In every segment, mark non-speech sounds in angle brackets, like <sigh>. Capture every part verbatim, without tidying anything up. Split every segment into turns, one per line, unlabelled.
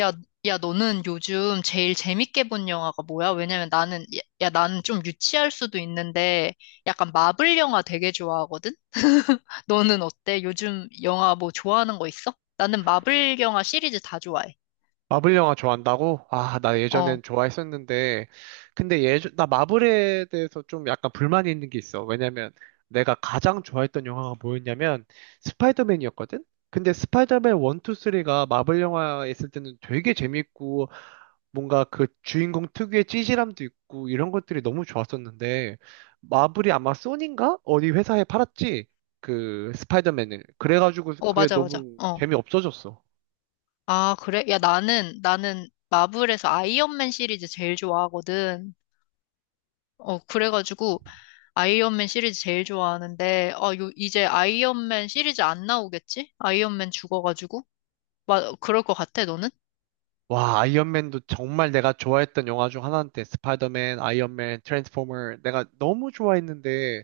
야, 야, 너는 요즘 제일 재밌게 본 영화가 뭐야? 왜냐면 나는, 야, 야, 나는 좀 유치할 수도 있는데 약간 마블 영화 되게 좋아하거든? <laughs> 너는 어때? 요즘 영화 뭐 좋아하는 거 있어? 나는 마블 영화 시리즈 다 좋아해.
마블 영화 좋아한다고? 아, 나
어,
예전엔 좋아했었는데, 근데 예전, 나 마블에 대해서 좀 약간 불만이 있는 게 있어. 왜냐면 내가 가장 좋아했던 영화가 뭐였냐면 스파이더맨이었거든? 근데 스파이더맨 일, 이, 삼가 마블 영화에 있을 때는 되게 재밌고, 뭔가 그 주인공 특유의 찌질함도 있고, 이런 것들이 너무 좋았었는데, 마블이 아마 소니인가? 어디 회사에 팔았지? 그 스파이더맨을. 그래가지고
어,
그게
맞아, 맞아.
너무
어.
재미없어졌어.
아, 그래? 야, 나는, 나는 마블에서 아이언맨 시리즈 제일 좋아하거든. 어, 그래가지고 아이언맨 시리즈 제일 좋아하는데, 아, 요, 이제 아이언맨 시리즈 안 나오겠지? 아이언맨 죽어가지고. 맞, 그럴 것 같아, 너는?
와, 아이언맨도 정말 내가 좋아했던 영화 중 하나인데, 스파이더맨, 아이언맨, 트랜스포머, 내가 너무 좋아했는데,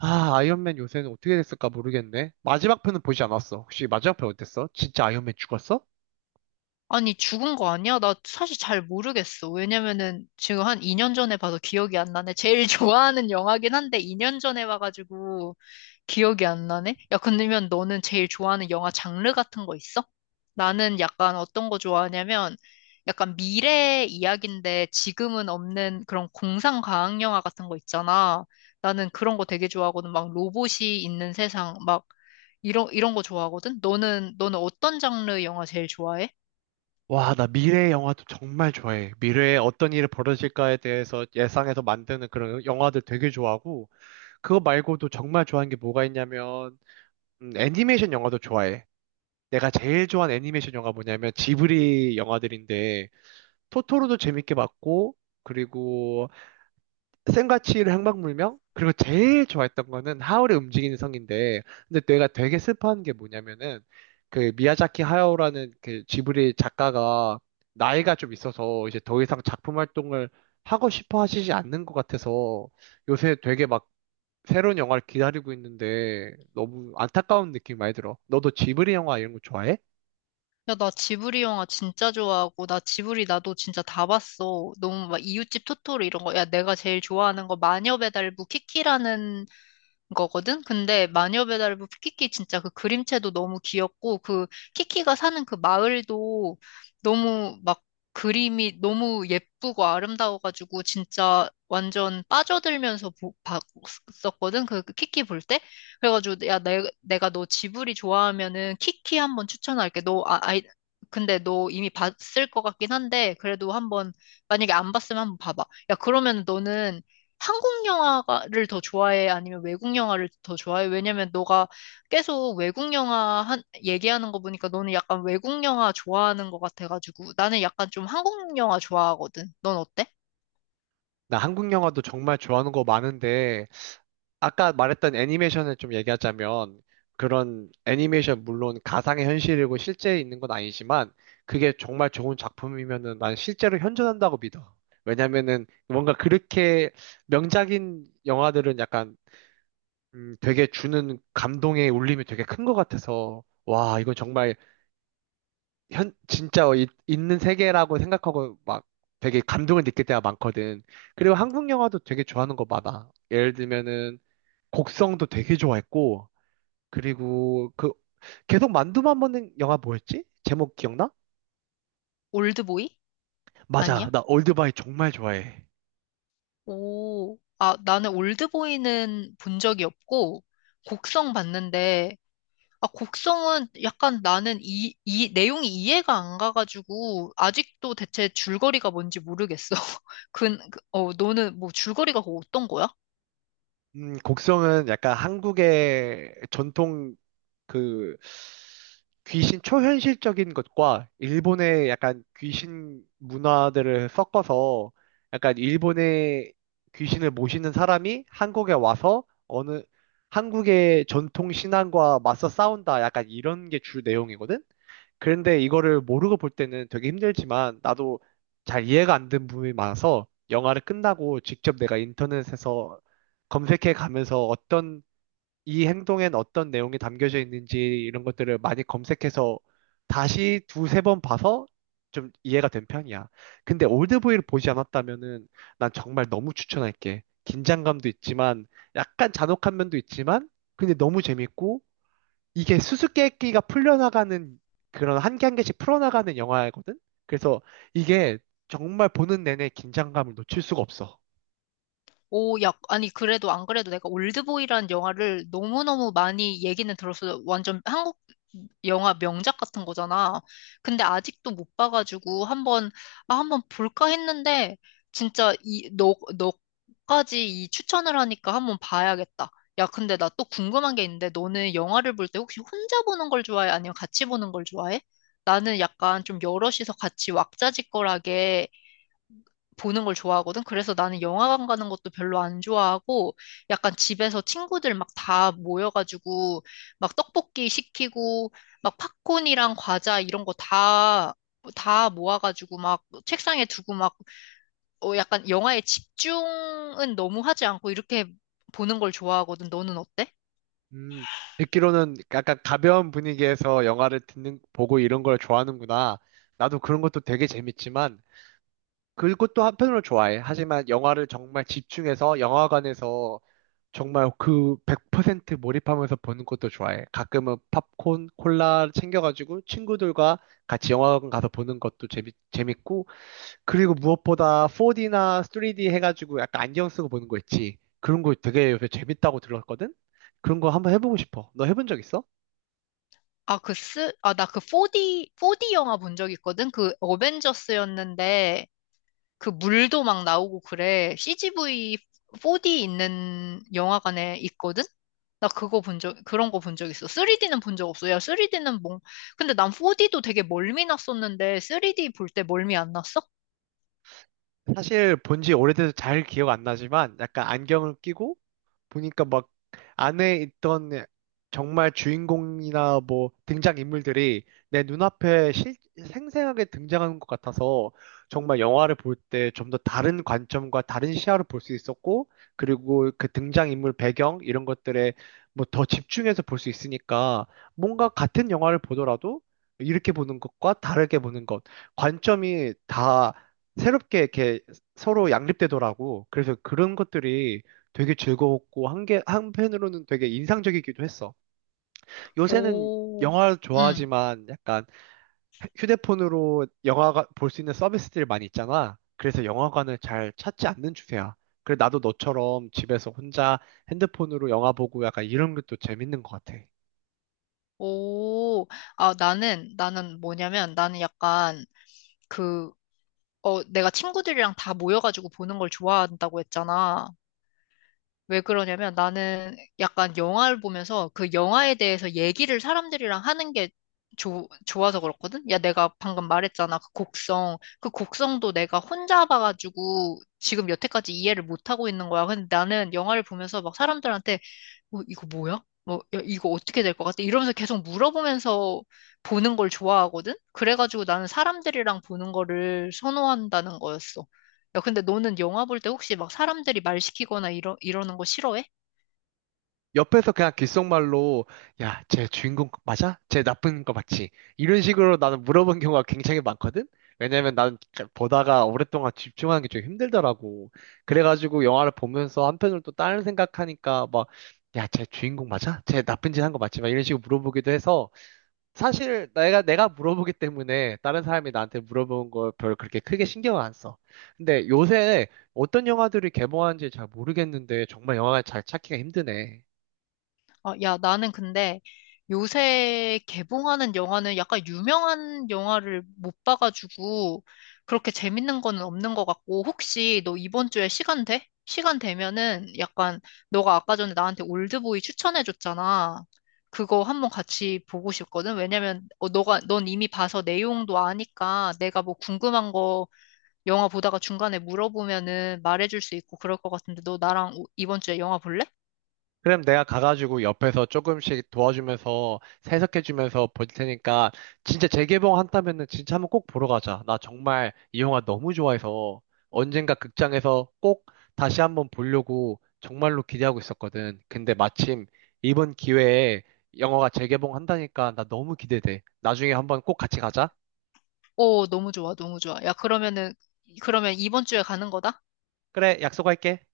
아, 아이언맨 요새는 어떻게 됐을까 모르겠네. 마지막 편은 보지 않았어. 혹시 마지막 편 어땠어? 진짜 아이언맨 죽었어?
아니, 죽은 거 아니야? 나 사실 잘 모르겠어. 왜냐면은 지금 한 이 년 전에 봐서 기억이 안 나네. 제일 <laughs> 좋아하는 영화긴 한데 이 년 전에 봐가지고 기억이 안 나네? 야, 근데면 너는 제일 좋아하는 영화 장르 같은 거 있어? 나는 약간 어떤 거 좋아하냐면 약간 미래 이야기인데 지금은 없는 그런 공상 과학 영화 같은 거 있잖아. 나는 그런 거 되게 좋아하거든. 막 로봇이 있는 세상 막 이런 이런 거 좋아하거든. 너는 너는 어떤 장르 영화 제일 좋아해?
와, 나 미래 영화도 정말 좋아해. 미래에 어떤 일이 벌어질까에 대해서 예상해서 만드는 그런 영화들 되게 좋아하고, 그거 말고도 정말 좋아하는 게 뭐가 있냐면, 음, 애니메이션 영화도 좋아해. 내가 제일 좋아하는 애니메이션 영화 뭐냐면, 지브리 영화들인데, 토토로도 재밌게 봤고, 그리고 센과 치히로 행방불명? 그리고 제일 좋아했던 거는 하울의 움직이는 성인데, 근데 내가 되게 슬퍼한 게 뭐냐면은, 그 미야자키 하야오라는 그 지브리 작가가 나이가 좀 있어서 이제 더 이상 작품 활동을 하고 싶어 하시지 않는 것 같아서 요새 되게 막 새로운 영화를 기다리고 있는데 너무 안타까운 느낌 이 많이 들어. 너도 지브리 영화 이런 거 좋아해?
야, 나 지브리 영화 진짜 좋아하고, 나 지브리 나도 진짜 다 봤어. 너무 막 이웃집 토토로 이런 거. 야, 내가 제일 좋아하는 거 마녀배달부 키키라는 거거든? 근데 마녀 배달부 키키 진짜 그 그림체도 너무 귀엽고 그 키키가 사는 그 마을도 너무 막 그림이 너무 예쁘고 아름다워가지고 진짜 완전 빠져들면서 보- 봤었거든? 그 그 키키 볼 때? 그래가지고 야, 내, 내가 너 지브리 좋아하면은 키키 한번 추천할게. 너 아, 아이 근데 너 이미 봤을 것 같긴 한데 그래도 한번 만약에 안 봤으면 한번 봐봐. 야, 그러면 너는 한국 영화를 더 좋아해? 아니면 외국 영화를 더 좋아해? 왜냐면 너가 계속 외국 영화 한, 얘기하는 거 보니까 너는 약간 외국 영화 좋아하는 것 같아가지고 나는 약간 좀 한국 영화 좋아하거든. 넌 어때?
나 한국 영화도 정말 좋아하는 거 많은데 아까 말했던 애니메이션을 좀 얘기하자면 그런 애니메이션 물론 가상의 현실이고 실제에 있는 건 아니지만 그게 정말 좋은 작품이면은 난 실제로 현존한다고 믿어. 왜냐면은 뭔가 그렇게 명작인 영화들은 약간 음, 되게 주는 감동의 울림이 되게 큰 것 같아서 와, 이건 정말 현 진짜 이- 있는 세계라고 생각하고 막 되게 감동을 느낄 때가 많거든. 그리고 한국 영화도 되게 좋아하는 거 많아. 예를 들면은 곡성도 되게 좋아했고 그리고 그 계속 만두만 먹는 영화 뭐였지? 제목 기억나?
올드보이?
맞아.
아니야?
나 올드바이 정말 좋아해.
오, 아, 나는 올드보이는 본 적이 없고 곡성 봤는데 아, 곡성은 약간 나는 이, 이, 내용이 이해가 안 가가지고, 아직도 대체 줄거리가 뭔지 모르겠어. <laughs> 근, 그- 어, 너는 뭐 줄거리가 그거 어떤 거야?
음, 곡성은 약간 한국의 전통 그 귀신 초현실적인 것과 일본의 약간 귀신 문화들을 섞어서 약간 일본의 귀신을 모시는 사람이 한국에 와서 어느 한국의 전통 신앙과 맞서 싸운다 약간 이런 게 주 내용이거든? 그런데 이거를 모르고 볼 때는 되게 힘들지만 나도 잘 이해가 안 된 부분이 많아서 영화를 끝나고 직접 내가 인터넷에서 검색해 가면서 어떤 이 행동엔 어떤 내용이 담겨져 있는지 이런 것들을 많이 검색해서 다시 두세 번 봐서 좀 이해가 된 편이야. 근데 올드보이를 보지 않았다면은 난 정말 너무 추천할게. 긴장감도 있지만 약간 잔혹한 면도 있지만 근데 너무 재밌고 이게 수수께끼가 풀려나가는 그런 한 개 한 개씩 풀어나가는 영화거든? 그래서 이게 정말 보는 내내 긴장감을 놓칠 수가 없어.
오, 야, 아니, 그래도 안 그래도 내가 올드보이라는 영화를 너무너무 많이 얘기는 들었어. 완전 한국 영화 명작 같은 거잖아. 근데 아직도 못 봐가지고 한번, 아, 한번 볼까 했는데, 진짜 이, 너, 너까지 이 추천을 하니까 한번 봐야겠다. 야, 근데 나 또 궁금한 게 있는데, 너는 영화를 볼 때 혹시 혼자 보는 걸 좋아해? 아니면 같이 보는 걸 좋아해? 나는 약간 좀 여럿이서 같이 왁자지껄하게 보는 걸 좋아하거든. 그래서 나는 영화관 가는 것도 별로 안 좋아하고 약간 집에서 친구들 막 다 모여가지고 막 떡볶이 시키고 막 팝콘이랑 과자 이런 거 다, 다 모아가지고 막 책상에 두고 막 어, 약간 영화에 집중은 너무 하지 않고 이렇게 보는 걸 좋아하거든. 너는 어때?
음, 듣기로는 약간 가벼운 분위기에서 영화를 듣는, 보고 이런 걸 좋아하는구나. 나도 그런 것도 되게 재밌지만, 그것도 한편으로 좋아해. 하지만 영화를 정말 집중해서 영화관에서 정말 그 백 퍼센트 몰입하면서 보는 것도 좋아해. 가끔은 팝콘, 콜라 챙겨가지고 친구들과 같이 영화관 가서 보는 것도 재미, 재밌고, 그리고 무엇보다 포디나 쓰리디 해가지고 약간 안경 쓰고 보는 거 있지. 그런 거 되게 요새 재밌다고 들었거든? 그런 거 한번 해보고 싶어. 너 해본 적 있어?
아, 그 쓰, 아, 나 그 포디 포디 영화 본 적 있거든? 그 어벤져스였는데 그 물도 막 나오고 그래. 씨지비 포디 있는 영화관에 있거든? 나 그거 본 적, 그런 거 본 적 있어. 쓰리디는 본 적 없어. 야, 쓰리디는 뭐, 근데 난 포디도 되게 멀미 났었는데, 3D 볼 때 멀미 안 났어?
사실 본지 오래돼서 잘 기억 안 나지만 약간 안경을 끼고 보니까 막 안에 있던 정말 주인공이나 뭐 등장인물들이 내 눈앞에 실, 생생하게 등장하는 것 같아서 정말 영화를 볼 때 좀 더 다른 관점과 다른 시야로 볼 수 있었고 그리고 그 등장인물 배경 이런 것들에 뭐 더 집중해서 볼 수 있으니까 뭔가 같은 영화를 보더라도 이렇게 보는 것과 다르게 보는 것 관점이 다 새롭게 이렇게 서로 양립되더라고. 그래서 그런 것들이 되게 즐거웠고 한게 한편으로는 되게 인상적이기도 했어. 요새는
오,
영화
응,
좋아하지만 약간 휴대폰으로 영화가 볼 수 있는 서비스들이 많이 있잖아. 그래서 영화관을 잘 찾지 않는 추세야. 그래 나도 너처럼 집에서 혼자 핸드폰으로 영화 보고 약간 이런 것도 재밌는 것 같아.
오. 아, 나는, 나는 뭐냐면, 나는 약간, 그, 어, 내가 친구들이랑 다 모여가지고 보는 걸 좋아한다고 했잖아. 왜 그러냐면 나는 약간 영화를 보면서 그 영화에 대해서 얘기를 사람들이랑 하는 게 조, 좋아서 그렇거든? 야, 내가 방금 말했잖아. 그 곡성. 그 곡성도 내가 혼자 봐가지고 지금 여태까지 이해를 못하고 있는 거야. 근데 나는 영화를 보면서 막 사람들한테 어, 이거 뭐야? 뭐, 야, 이거 어떻게 될 것 같아? 이러면서 계속 물어보면서 보는 걸 좋아하거든? 그래가지고 나는 사람들이랑 보는 거를 선호한다는 거였어. 야, 근데 너는 영화 볼 때 혹시 막 사람들이 말 시키거나 이러, 이러는 거 싫어해?
옆에서 그냥 귓속말로 야, 쟤 주인공 맞아? 쟤 나쁜 거 맞지? 이런 식으로 나는 물어본 경우가 굉장히 많거든? 왜냐면 나는 보다가 오랫동안 집중하는 게 좀 힘들더라고. 그래가지고 영화를 보면서 한편으로 또 다른 생각하니까 막 야, 쟤 주인공 맞아? 쟤 나쁜 짓 한 거 맞지? 막 이런 식으로 물어보기도 해서 사실 내가 내가 물어보기 때문에 다른 사람이 나한테 물어보는 걸 별로 그렇게 크게 신경을 안 써. 근데 요새 어떤 영화들이 개봉하는지 잘 모르겠는데 정말 영화를 잘 찾기가 힘드네.
아, 야, 나는 근데 요새 개봉하는 영화는 약간 유명한 영화를 못 봐가지고 그렇게 재밌는 거는 없는 것 같고 혹시 너 이번 주에 시간 돼? 시간 되면은 약간 너가 아까 전에 나한테 올드보이 추천해줬잖아. 그거 한번 같이 보고 싶거든. 왜냐면 어, 너가 넌 이미 봐서 내용도 아니까 내가 뭐 궁금한 거 영화 보다가 중간에 물어보면은 말해줄 수 있고 그럴 것 같은데 너 나랑 오- 이번 주에 영화 볼래?
그럼 내가 가가지고 옆에서 조금씩 도와주면서 해석해주면서 볼 테니까 진짜 재개봉 한다면은 진짜 한번 꼭 보러 가자. 나 정말 이 영화 너무 좋아해서 언젠가 극장에서 꼭 다시 한번 보려고 정말로 기대하고 있었거든. 근데 마침 이번 기회에 영화가 재개봉 한다니까 나 너무 기대돼. 나중에 한번 꼭 같이 가자.
오, 너무 좋아, 너무 좋아. 야, 그러면은, 그러면 이번 주에 가는 거다?
그래, 약속할게.